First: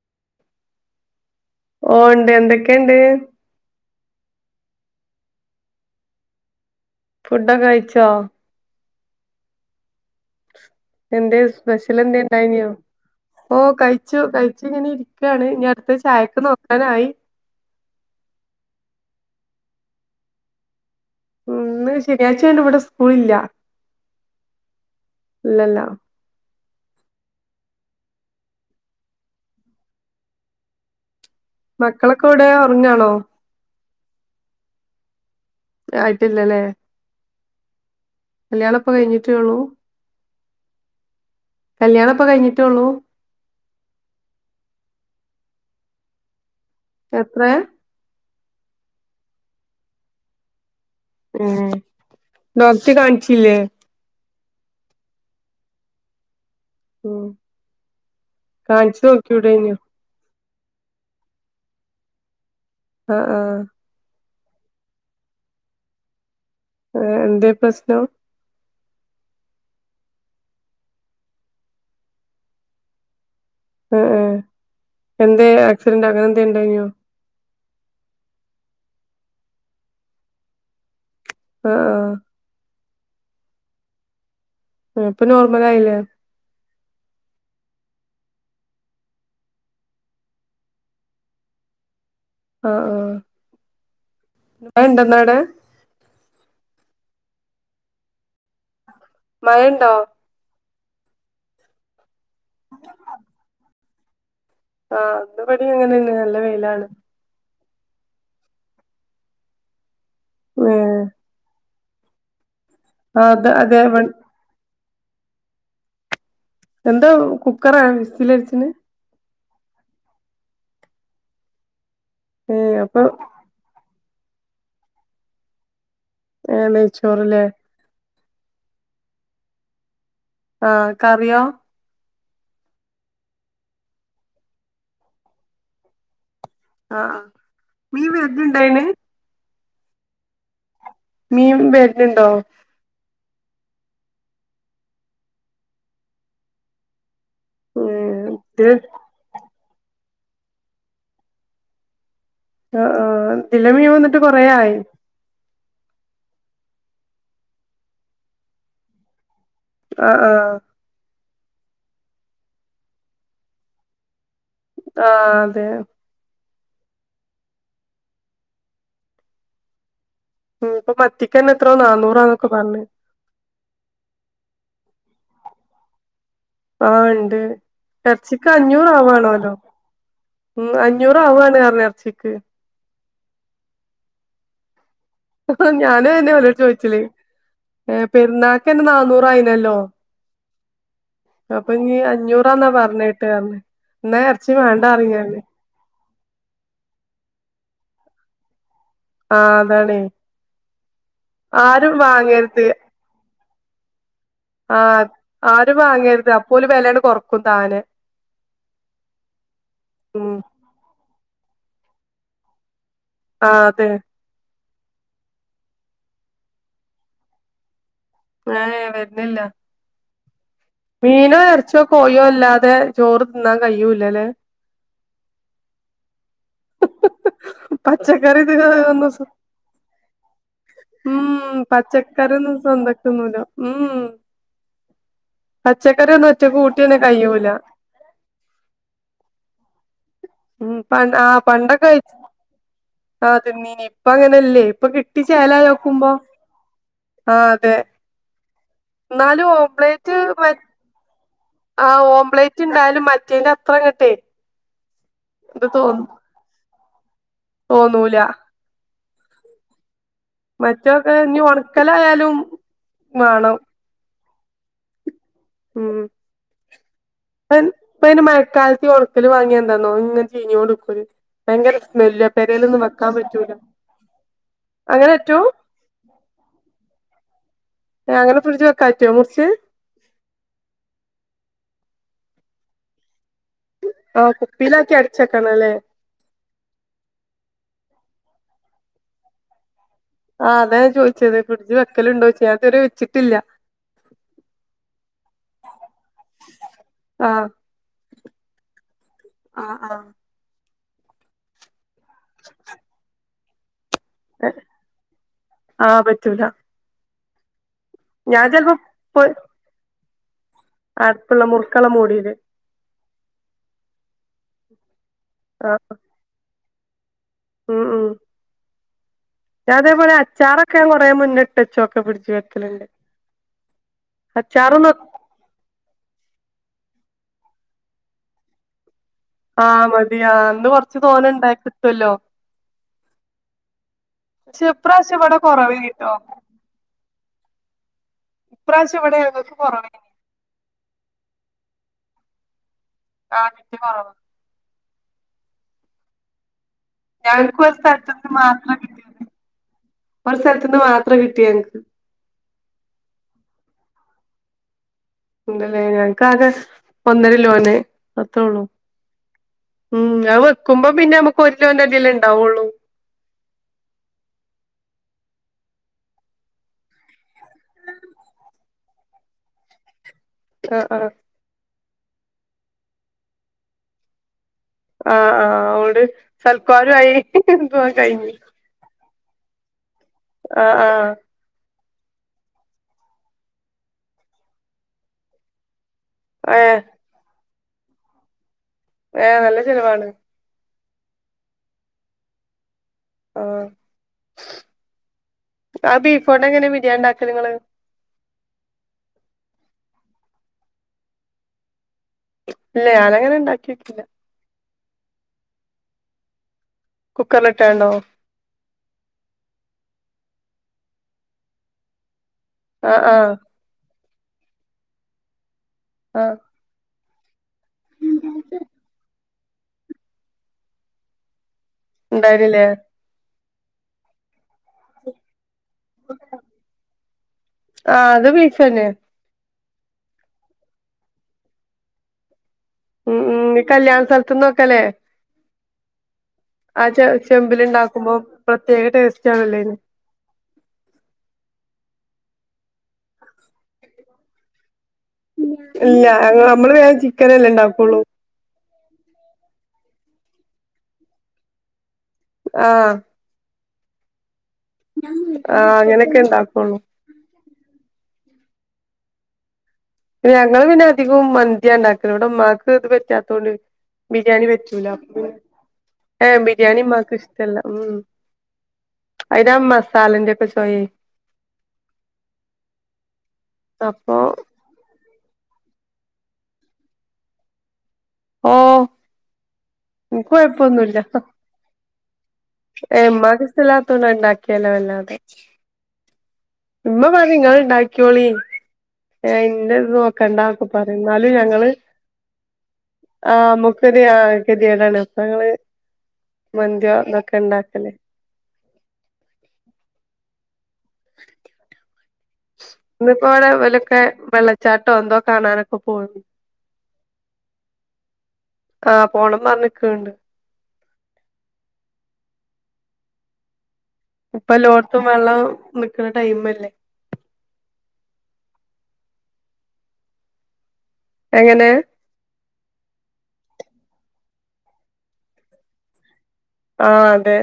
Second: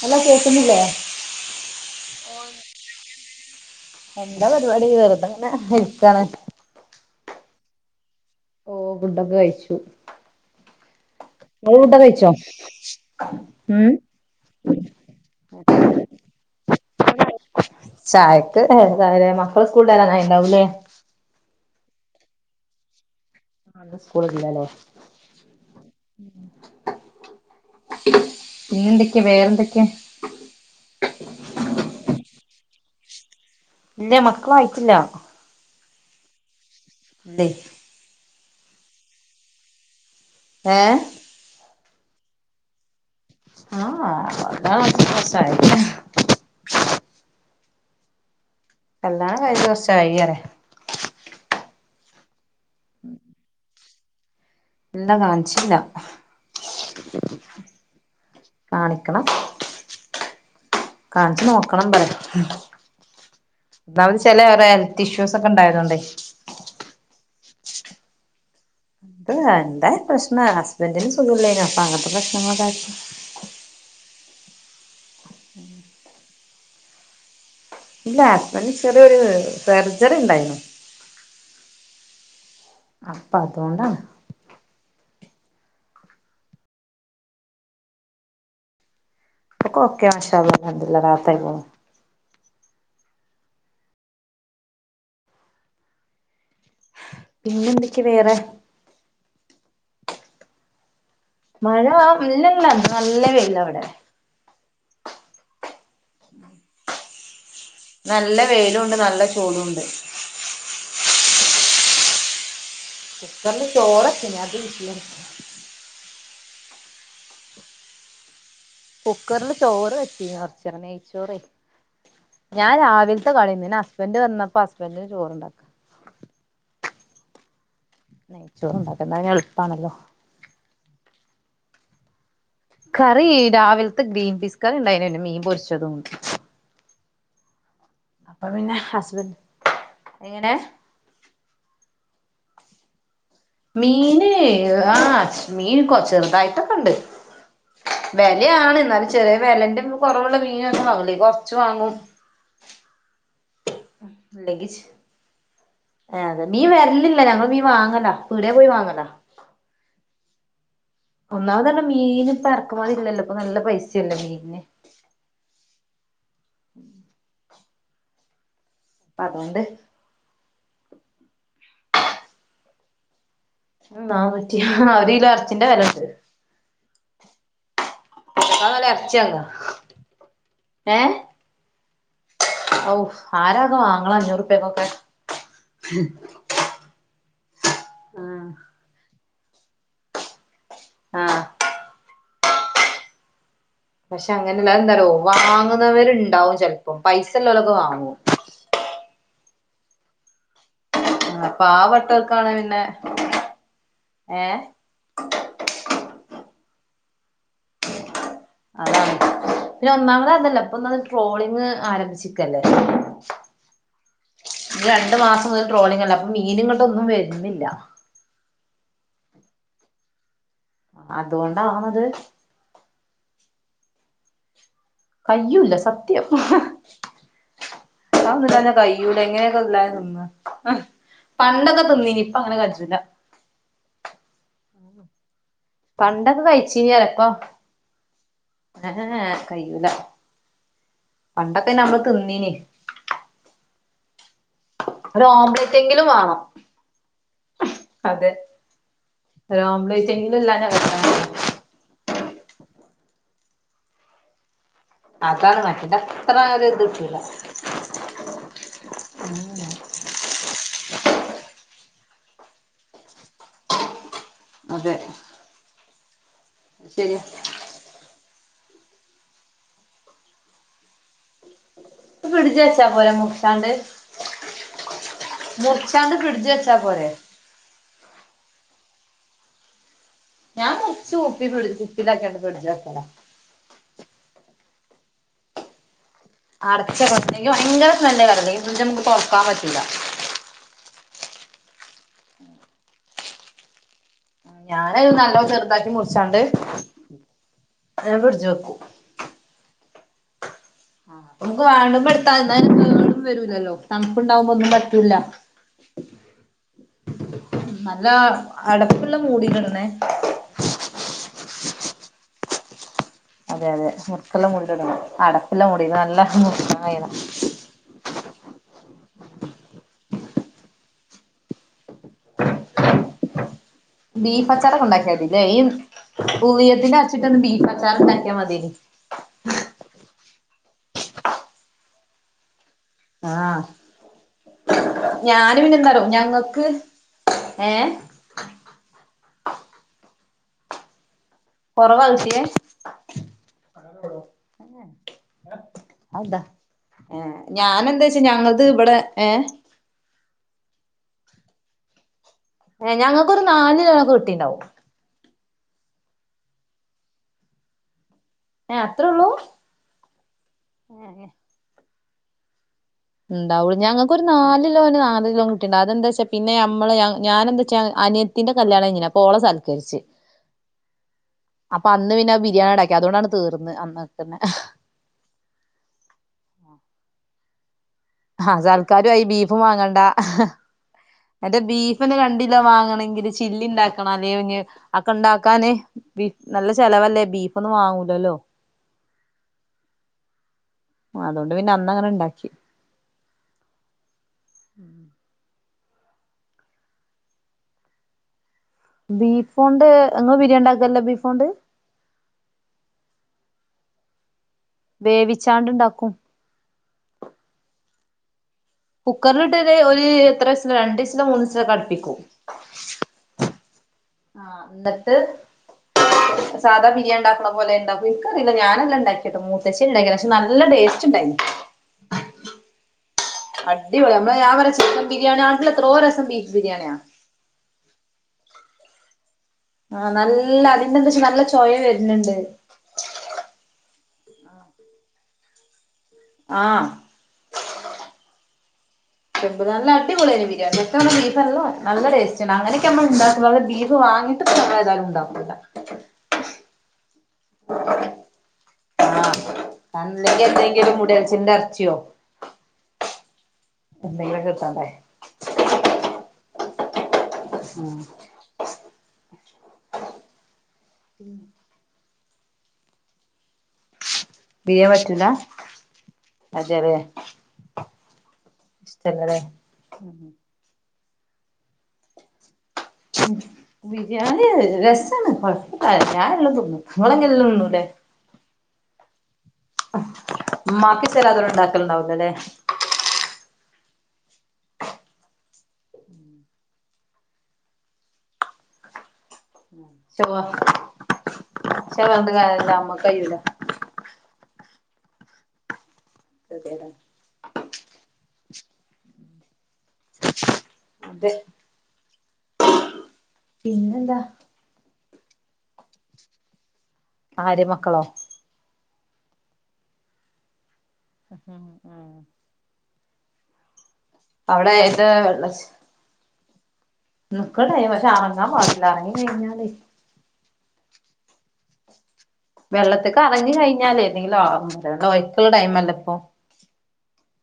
Hello... കേക്കുന്നില്ലേ.. ഓ... ണ്ട് എന്തക്കെണ്ട് എന്താ പരിപാടി വെറുതെങ്ങനെ.. ഇരിക്കാണ് ഫുഡൊക്കെ കഴിച്ചോ? ഓ... ഫുണ്ടൊക്കെ കഴിച്ചു. എന്തേ.. ഇങ്ങള് ഫുഡൊക്കെ കഴിച്ചോ സ്പെഷ്യലെന്തേൻണ്ടായിനോ..? ഓ.... ഉം കഴിച്ചു കഴിച്ചിങ്ങനിരിക്കാണ് ഇനട്ത്തത്‌ ചായക്ക് നോക്കാനായി ചായക്ക് എന്താലേ... മക്കള് സ്‌ക്കൂള്ട്ട് വരാനായിണ്ടാവുല്ലേ..? മ്.. ന്ന് ശനിയാഴ്ച്ചായോണ്ട്വ്ടെ സ്കൂളില്ല അ ന്ന്സ്കൂളില്ലാലെ... ഇല്ലല്ല പിന്നെന്തെക്കെ വേറെന്തെക്കെ മക്കളക്കെവ്ടെ ഒറങ്ങാണോ? ഇല്ല്യ.. മക്കളായിട്ടില്ല.. ആയിട്ടില്ലലേ... എന്തെ കല്യാണം ഇപ്പൊ കഴിഞ്ഞിട്ടേ ഉള്ളൂ ഏ കല്യാണം ഇപ്പൊ കഴിഞ്ഞിട്ടേ ഉള്ളൂ ആ ഒന്നര വർഷം ആയി എത്രയാ കല്ല്യാണം കഴിഞ്ഞ് ഒരു വർഷം ആയി അല്ലേ ഉം ഡോക്ടറെ കാണിച്ചില്ലേ ഇല്ലാ കാണിച്ചില്ല ഉം കാണിച്ചു കാണിക്കണം നോക്കികൂടാനോ കാണിച്ചു നോക്കണം പറ ആ ആ ചെല വേറെ ഹെൽത്ത് ഇഷ്യൂസ് ഒക്കെ ഉണ്ടായതോണ്ടെ ആ എന്താ പ്രശ്നം അത് എന്താ പ്രശ്നം ഹസ്ബൻറിന് സുഖമില്ലായിനു അപ്പൊ അങ്ങനത്തെ പ്രശ്നങ്ങളൊക്കെ ആ ആ എന്തേ ആക്സിഡന്റ് അങ്ങനെ എന്തേ ഉണ്ടയിയോ ഇല്ല ഹസ്ബന്റിന് ചെറിയൊരു സർജറി ഉണ്ടായിരുന്നു ആ ആ അപ്പ അതുകൊണ്ടാണ് ഏ, ഇപ്പൊ നോർമൽ ആയില്ലേ ഇപ്പൊ ഒക്കെ ഒക്കെയാണ് മാഷള്ള [unintelligible] ആ ആ മഴ ഉണ്ടെന്നവിടെ പിന്നെ എന്തൊക്കെയാ വേറെ മയയുണ്ടോ മഴ ഇല്ലങ്ങനെ നല്ല വെയിലാ ഇവിടെ ആ അന്ന് പണി അങ്ങനെതന്നെ നല്ല വെയിലാണ് നല്ല വെയിലും ഉണ്ട് നല്ല ചൂടും ഉണ്ട് ആ കുക്കറിൽ അതെ ഇവ ചോറ് വച്ച് അതിനാത്തെ വിസിലാ എന്താ കുക്കറാ വിസ്സൽ അടിച്ചിന് കുക്കറിൽ ചോറ് വെച്ചിരുന്നു കുറച്ച് നെയ്ച്ചോറെ ഞാൻ ഏഹ് അപ്പൊ രാവിലത്തെ കളയുന്നിനാ ഹസ്ബന്റ് വന്നപ്പോ ഹസ്ബന്റിന് ചോറുണ്ടാക്കാ ഏ നെയ്ച്ചോറല്ലേ നെയ്ചോറ് ഉണ്ടാക്കുന്നെൽ എളുപ്പാണല്ലോ ആ കറിയോ കറി രാവിലത്തെ ഗ്രീൻ പീസ് കറി ഉണ്ടായിനേന് മീൻ പൊരിച്ചതും ഉണ്ട് ആ ആ മീൻ അപ്പൊ വരുണുണ്ടോ പിന്നെ അയിന് ഹസ്ബൻഡ് എങ്ങനെ മീൻ വരുന്നുണ്ടോ മീന് ആ മീൻ കൊ ചെറുതായിട്ടൊക്കെണ്ട് ഏഹ് ഇത് വെലയാണ് എന്നാലും ചെറിയ വെലേന്റെ കുറവുള്ള മീന് ഒക്കെ വാങ്ങലേ കൊറച്ച് വാങ്ങും ആ ആ നല്ല മീൻ വന്നിട്ട് കൊറേ ആയി ആ അതെ മീൻ വരലില്ലല്ലോ ഞങ്ങൾ മീൻ വാങ്ങലാ ദൂരെ പോയി വാങ്ങണം ആ ആ ഒന്നാമത് തന്നെ മീൻ ഇപ്പം ഇറക്കുമതി ഇല്ലല്ലോ ഇപ്പൊ നല്ല പൈസയല്ലേ മീൻ ആ അതെ അതുകൊണ്ട് ഉം ഇപ്പൊ മത്തിക്കന്നെ എത്ര നാന്നൂറാന്നൊക്കെ പറഞ്ഞ് നാന്നൂറ്റി ആ ഒരു കിലോ ഇറച്ചിന്റെ വിലയുണ്ട് ആ ഇണ്ട് അറച്ചിക്ക് അതിനേക്കാൾ നല്ല ഇറച്ചി വാങ്ങാ അഞ്ഞൂറവണല്ലോ. ഉം ഏഹ് അഞ്ഞൂറവാണ്റഞ്ഞു അർച്ചിക്ക്. ഔ ആരാത് വാങ്ങണ് അഞ്ഞൂറുപ്യക്കൊക്കെ. ഹ്‌ഹും ഞാനും അയ്നെചോയിച്ചല് ആഹ് പെരുന്നാക്ക്ന്നെ നന്നൂറായി. യല്ലോ ആഹ് അപ്പഞ്ഞിഅഞ്ഞൂറാന്നാ പറഞ്ഞേട്ട്റഞ്ഞ് ദെ. പക്ഷെ അങ്ങനെയല്ലന്താനറിയോ വാങ്ങുന്നവരുണ്ടാവും ചെലപ്പം പൈസ ല്ലൊലക്കെ വാങ്ങും. ഓ ആ അതണേ ആഹ് ആരും പാവപ്പെട്ടോർക്കാണ് വാങ്ങര്‌ത്. പിന്നെ ഏഹ് ആ ആരും വാങ്ങരത് അപ്പോല് വെലങ്ങട്ട് കൊറക്കും താനെ. അതാണ് പിന്നെ ഉം ഒന്നാമത് അതല്ല ഇപ്പൊന്നമത്ട്രോളിങ് ആരംഭിച്ചക്കല്ലേ. ആ അതെ. രണ്ടു മാസം മുതൽ ട്രോളിങ്ങല്ലെ അപ്പൊ മീനങ്ങട്ടൊന്നും വരുന്നില്ല. എ എ വരുന്നില്ല. മീനോ അറച്ചിയോ അതുകൊണ്ടാണത് കോഴിയോ ഇല്ലാതെ ചോറ് തിന്നാൻ കഴൂല്ലല്ലേ. കയ്യുല്ല സത്‌യ്. ആ പച്ചക്കറി ഇത് ഒന്നുല്ലാതെ ഒന്നും കയ്യൂല്ല സു ഇങ്ങനൊക്കെ ല്ലാതെ തിന്നാ അ ഉം പണ്ടൊക്കെ തിന്നിനി പച്ചക്കറി ഇപ്പൊ ഒന്നും അങ്ങനെ കജ്ജുല്ല. സ്വന്തക്ക് തിന്നൂല പച്ചക്കറിയൊന്നും കഴിച്ചീനി ഒറ്റക്ക്കൂട്ടിയൊന്നും പറയാ ഇപ്പൊ കയൂല്ല. ഏഹ് കയ്യൂല ഉം പ ആ പണ്ടൊക്കെ നമ്മള് കഴിച്ച് തിന്നീനി ആതിന്നിനീ ഇപ്പ അങ്ങനെല്ലേ. ഇപ്പൊ ഒരു ഓംലെറ്റ് എങ്കിലും കിട്ടിച്ചേലയോക്കുമ്പോ. വേണം ആ അതെ അതെ എന്നാലും ഒരു ഓംലെറ്റ് ഓംപ്ലെറ്റ് എങ്കിലും മ ഇല്ലാഞ്ഞാ വെശക്കും ആ ഓംപ്ലേറ്റ് ഇണ്ടായാലും മറ്റേന്റെത്രങ്ങട്ടെ അതാണ് മറ്റെന്റെ അത്ര രുത്കിട്ടുല്ല. ഓന്നൂല്ല. ഉം ഉം ക്കലായാലും വേണം. അതെ ഉം ശരിയാ പ്പം [unintelligible] ക്കാലത്തി ഒണക്കല് വാങ്ങിയന്തന്നൊ ഇങ്ങനെ ചീഞ്ഞ് കൊണ്ട്ക്കും ഭയങ്കരെ വെല്ല ഫ്രിഡ്ജ് പരയിലൊന്നും വെച്ചാ വെക്കാൻ പോരെ പറ്റൂല. മുറിച്ചാണ്ട് അങ്ങനെ പറ്റോ മുറിച്ചാണ്ട് ഫ്രിഡ്ജി വെച്ചപോരെ. എ അങ്ങനെ ഫ്രിഡ്ജി വെക്കാ പറ്റോ മുറിച്ച്. ഇച്ച് ഉപ്പി വിളിച്ച് കുപ്പിലാക്കാണ്ട് ഫിട്ജി വെക്കണം ആ കുപ്പിലാക്കി അടച്ചക്കണല്ലേ? അടച്ചക്കണം ഇല്ലങ്കി ഭയങ്കര സ്മെല്ലാ [unintelligible] പിന്നെ നമുക്ക് തൊറക്കാൻ പറ്റൂല്ല. ആ അതാ ഞാൻ ചോയിചത് ഫ്രിട്ജി വെക്കലുണ്ടോയ്ച്ച് ഞാൻതുവരെ വെച്ചിട്ടില്ല. ഞാനത് നല്ലോണം ചെറുതാക്കി മുറിച്ചാണ്ട് ആഹ് അങ്ങനെ ഫ്രിഡ്ജിവെക്കും ആഹ് ആഹ് നമുക്ക് വേണ്ടുമ്പോ എടുത്ത എന്താലും [inaudible] കേടുംവരൂല്ലല്ലോ. തണുപ്പുണ്ടാവുമ്പോ ഒന്നും പറ്റൂല്ല. ആഹ് പറ്റൂല നല്ല ഞാൻ ചെലപ്പോ അടപ്പുള്ള പ്പ് മൂടിലിടണേ. അടുപ്പുള്ള മുർക്കള മൂടില് അതെ അതെ മുറുക്കള്ള മുടിലിടണം അടപ്പുള്ളമുടി ആഹ് നല്ല മുറുക്കായണം. ഞാ അതേപോലെ അച്ചാറൊക്കെ കുറെ മുന്നിട്ട് വച്ചോക്കെ ഫിട്ജി വെക്കലണ്ട്. ബീഫ് അച്ചാറൊക്കെ ഉണ്ടാക്കിയാതി ല്ലെ ഈ ഉളിയത്തിന്റെ അറച്ചിട്ടൊന്ന് ബീഫ് അച്ചാറുണ്ടാക്കിയാമതി. ആ മതിയ അന്ന് കൊറച്ച് തോനെ ഉണ്ടക്കി കിട്ടുല്ലോ ആ പക്ഷെ ഇപ്രാവശം ഇവിടെ കുറവ്ണേട്ടോ ഞങ്ങക്ക് ഏഹ് ഇപ്രാവശ്യ ഇവിടെ ഞങ്ങക്ക് കൊറവേനി കുറവാ കിട്ടിയേ ആഎനിക്ക് കൊറവ അതെന്താ ഏഹ് ഞങ്ങക്ക് ഒരു ഞാനെന്താച്ചാ സ്ഥലത്തുന്ന് ഞങ്ങൾത് മാത്രം ഇവിടെ കിട്ടി ഏഹ് ഒരു സ്ഥലത്തന്ന് മാ എത്ര കിട്ടിയനക്ക്‌ ഏ ഞങ്ങൾക്കൊരു നാലു തണ കിട്ടിണ്ടാവും ഉണ്ടല്ലേ ഞങ്ങക്ക് ആകെ ഒന്നര ലോന്റെ അത്രോള്ളൂ ഏഹ് അത്രേ ഉള്ളൂ ഉം അത് വെക്കുമ്പോ പിന്നെ നമുക്ക് ഒരു കിലോന്റെ അടിയല്ലേ ഇണ്ടാവുള്ളൂ ഉണ്ടാവൂള്ളൂ ഞങ്ങൾക്ക് ഒരു നല്കിലോന് നാല്കിലോ കിട്ടിട്ടണ്ട് അതെന്താച്ച പിന്നെ നമ്മള് ഞാനെന്താച്ചാ അനിയത്തിന്റെ കല്യാണകഴിഞ്ഞിനി അപ്പൊ ഓളെ സൽക്കരിച്ചു ആ ആ അപ്പൊ അന്ന് പിന്നെ അ ബിരിയാണി ഉണ്ടാക്കി അതുകൊണ്ടാട്ട് തീർന്ന് അന്ന്തന്നെ ആ ആ ഒരു സൽക്കാരായി അപ്പൊ കഴിഞ്ഞു രോ ആയി ബീഫും വാങ്ങണ്ട ആ ആ എത് ബീ പിന്നെ രണ്ട് കിലോ വാങ്ങണെങ്കില് ചില്ലി ഉണ്ടാക്കണം അല്ലെ ഇന്ന് അക്കെ ഉണ്ടാക്കാന് ബീഫ് ഏ നല്ല ചെലവല്ലേ ബീഫ് ഒന്നും വാങ്ങൂലല്ലോ ഏർ നല്ല ചിലവാണ് അതുകൊണ്ട് പിന്നെ അന്നങ്ങനെ ഇണ്ടാക്കി ആ ആ ബീഫോണ്ട് എങ്ങനെ ബിരിയാണി ഉണ്ടാക്ക നിങ്ങള് ബീഫോണ്ട് നിങ്ങ ബിരിയാണ്ടി ആക്കല്ലോ ബീഫോണ്ട് ഇല്ല ഞാനങ്ങനെ ഉണ്ടാക്കിക്കില്ല വേവിച്ചാണ്ടുണ്ടാക്കും കുക്കറിൽ ഇട്ട് ഇട്ടാണ്ടോ കുക്കറിിലിട്ട ഒരു എത്ര വസില രണ്ട ഇസിലോ മൂന്ന ഇസിലോ കടുപ്പിക്കും ആഹ ആഹ ആഹ എന്നിട്ട് ആ സാധാ ബിരിയാണിണ്ടാക്കണം അതുപോലെ ഇിക്ക അറിയി ഞാനെല്ലാംണ്ടി കേട്ട മൂത്തച്ചേരി ഉണ്ടാക്ക പക്ഷെ നല്ല ടേസ്റ്റ് ഉണ്ടായിരുന്നു ഉണ്ടായിരില്ലേ അടിപൊളി നമ്മള് ഞാൻ പറരെ ചിക്കൻ ബിരിയാണി ആണട്ടില്ല എത്രോ രസം ബീഫ് ബിരിയാണിയാ ച്ചനെ ആഹ നല്ല അതിന്റെന്താ വച്ചാ നല്ല ചോയ വരുന്നുണ്ട് ഉം ഉ കല്യാണ സ്ഥലത്തന്ന് നോക്കല്ലേ ആ ആഹ് ചെ ചെമ്പിൽ ഉണ്ടാക്കുമ്പോ പ്രത്യേക ടേസ്റ്റ് ആണല്ലോ എമ്പ അയിന് നല്ല അടിപൊളിയയിന് ബിരിയാണി ഒ ബീഫല്ലോ നല്ലടേസ്റ്റ് അങ്ങനൊക്കെ നമ്മ ഉണ്ടീ് വാങ്ങിട്ട്തണ്ട് ഇല്ല നമ്മള് വേ ചിക്കന എല്ലാം ഇണ്ടാക്കള്ളൂ അല്ലെങ്കിൽ എന്തെങ്കിലും മുടിയൽച്ചന്റെറെ അർഥിയോ ആഹ എ ആഹങ്ങനക്ക എന്താക്കോണൂ ആഹ ഞങ്ങള്ൾ പിന്നെ അധികം മന്തിയ ഉണ്ടാക്ക ഇവിടെമ്മാക്ക് ഇത് പറ്റാത്തതോണ്ട് ബിരിയാണി വെച്ചൂല ബിരിയാണി അപ്പ പറ്റൂല ഏ ബിരിയാണി അതെല്ലേ മാക്ക് ഇഷ്ട്ടല്ലാം ഉം ഇഷ്ടല്ലല്ലേ അതാ മസാലന്റെൊക്കെ ചോയി അപ്പൊ ബിരിയാണി അ രസ [unintelligible] [unintelligible] [unintelligible] [unintelligible] [unintelligible] [unintelligible] [unintelligible] [unintelligible] ഓ എനിക്ക് കുഴപ്പമൊന്നുമില്ല ഉമ്മാക്ക് ഇഷ്ടല്ലാത്തോര് ഉണ്ടാക്കലുണ്ടാവൂലല്ലേ [unintelligible] തുണ ഉണ്ടാക്കിയല്ലോ വല്ലാതെ ഉമ്മ പറഞ്ഞു നിങ്ങൾ ഉണ്ടാക്കോളി ഏ ഇന്റെ ചൊവ്വ നോക്കണ്ടന്നോക്കെ പറയും ഇന്നാലും ഞങ്ങള് പക്ഷെ പറഞ്ഞിട്ട് കാര്യല്ല അമ്മക്ക് ആ കയ്യൂല നമുക്കര് ആ കതിയാടാണ് അപ്പങ്ങള് ഗതികേടാണ് മന്തിയോന്നൊക്കെ ഉണ്ടാക്കല് അതെ ഇന്നിപ്പോ അവിടെ വലൊക്കെ പിന്നെന്താ വെള്ളച്ചാട്ടോ എന്തോ കാണാനൊക്കെ പോയിരുന്നു ആര് മക്കളോ ആ പോണം പറഞ്ക്കണണ്ട് ഹ ആ ഇപ്പഎല്ലേടുത്ത് ഇത് വെള്ളം നിക്കണ ടൈമ് അല്ലേ നിക്ക്ണ് ട്ടൈ പക്ഷെ ഇറങ്ങാൻ പാടില്ല ഇറങ്ങി കഴിഞ്ഞാല് എങ്ങനെ വെള്ളത്തിക്കെ ഇറങി കഴിഞ്ഞാലേഏതെങ്കിലും ആവും ഒ യ്ക്കള്ള ടൈംല്ലേ ഇപ്പൊ ആ അതെ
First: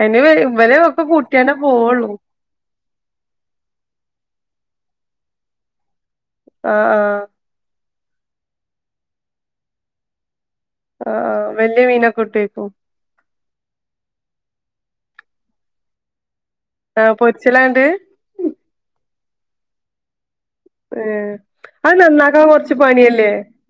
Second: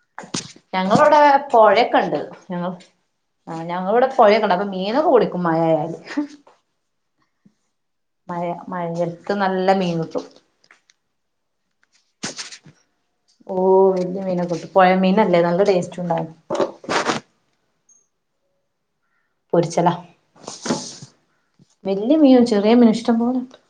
അയ്ന് ഇവലെ ഞങ്ങളെ ഒക്കെ ഇവിടെ കൂട്ടിയാണ്ടേ പുഴയൊക്കെ പോവൊള്ളൂ ഉണ്ട് ഞങ്ങൾ ആ ഞങ്ങളെ ഇവിടെ പുഴയൊക്കണ്ട അപ്പൊ മീനൊക്കെ പൂടിക്കും മഴായായാല് ആ ആ മഴ മഴയടുത്ത് നല്ല മീൻ കിട്ടും ആ വലിയ മീനൊക്കെ കിട്ടേയ്ക്കും ഓ വലിയ മീനൊ കിട്ടും പുഴയ മീനല്ലേ നല്ല ടേസ്റ്റ് ഉണ്ടായിരുന്നു ഏ പൊരിച്ചലാ ഏഹ് അത് വലിയ നന്നാക്കാൻ മീനും ചെറിയ കൊറച്ച് മീന ഇഷ്ടം പണിയല്ലേ പോലെ കിട്ടും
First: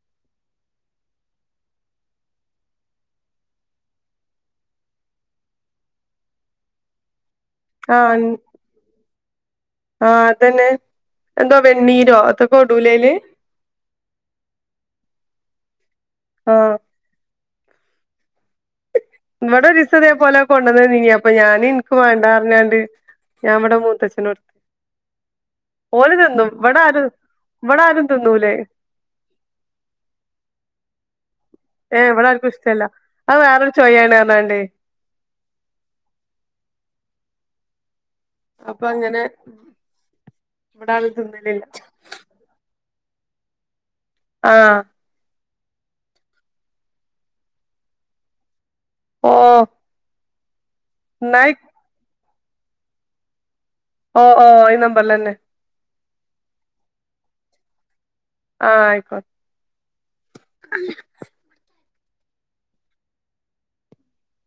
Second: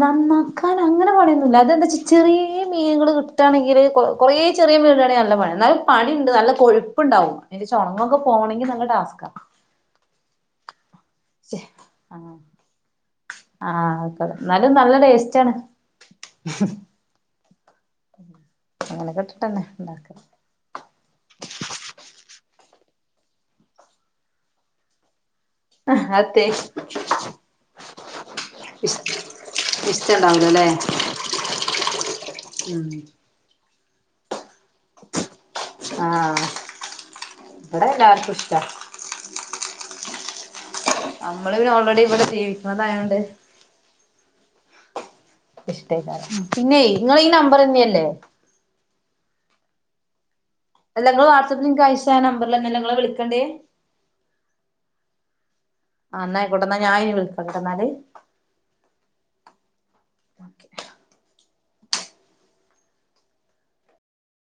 നന്നാക്കാൻ അങ്ങനെ പണിയൊന്നില്ല അതെന്താ വെച്ചാ ചെറിയ മീനുകൾ കിട്ടുകയാണെങ്കില് കുറെ ചെറിയാ ചെറിയ മീനാണെങ്കിൽ നല്ല പണിയാ ഇന്നാലും പണിയുണ്ട് നല്ല കൊഴപ്പുണ്ടാവും അതിനി ചുണങ്ങ് ഒക്കെ പോകണങ്കിൽ നല്ല ടാസ്ക്കാ ആ അതന്നെ എന്തോ ശ്ശെ ആ വെണ്ണീരോ എ തൊക്കെ ഇടുലേ അയ്ല് ആ ഒക്കേഇടും എന്നാലും നല്ല ടേസ്റ്റ് ആണ് ആഹ് അങ്ങനൊക്കെ ഇട്ടിട്ടന്നെ ഇവിടെ ഒരുസം ഉണ്ടാക്ക ഇതേപോലെ കൊണ്ടുവന്ന്നീ അപ്പൊ ഞാന് ഇ നിക്ക് മാണ്ട പറ ഞാണ്ട് ഞാൻ ഇവടെ മൂത്തച്ഛനോടുത്ത് ഓല് അതെ തിന്നും ഇവിടെ ആരും ഇവിടെ ആരും തിന്നുലാ അയ് ഇഷ്ടുണ്ടാവലോല്ലേ ഏ ഇവിടെ ആർക്കും ഇഷ്ടമല്ല അത് വേറെരു ചോയ ആണ്പറഞാണ്ട് ആ ഇബടെ എല്ലാവർക്കും അപ്പൊ അങ്ങനെ ഇവിടാരും നമ്മള് തിന്നലില്ല പിന്നെ ഓൾറെഡി ഇവിടെ ജീവിക്കുന്നതായോണ്ട് ആ ഇഷ്ടേക്ക പിന്നെ നിങ്ങ നമ്പർന്നെയല്ലേ ആ നിങ്ങള് വാട്സആപ്പിൽ ഇനിക്ക് അയച്ച നമ്പറിൽ തന്നെ ഇങ്ങളെ വിളിക്കണ്ടേ ഓ ഓ ഈ നമ്പറിൽ തന്നെ ആ എന്നായിക്കോട്ട എന്നാ ഞൻന് വിളിക്കണ്ട് കേട്ട എന്നാല് ആ ആയിക്കോ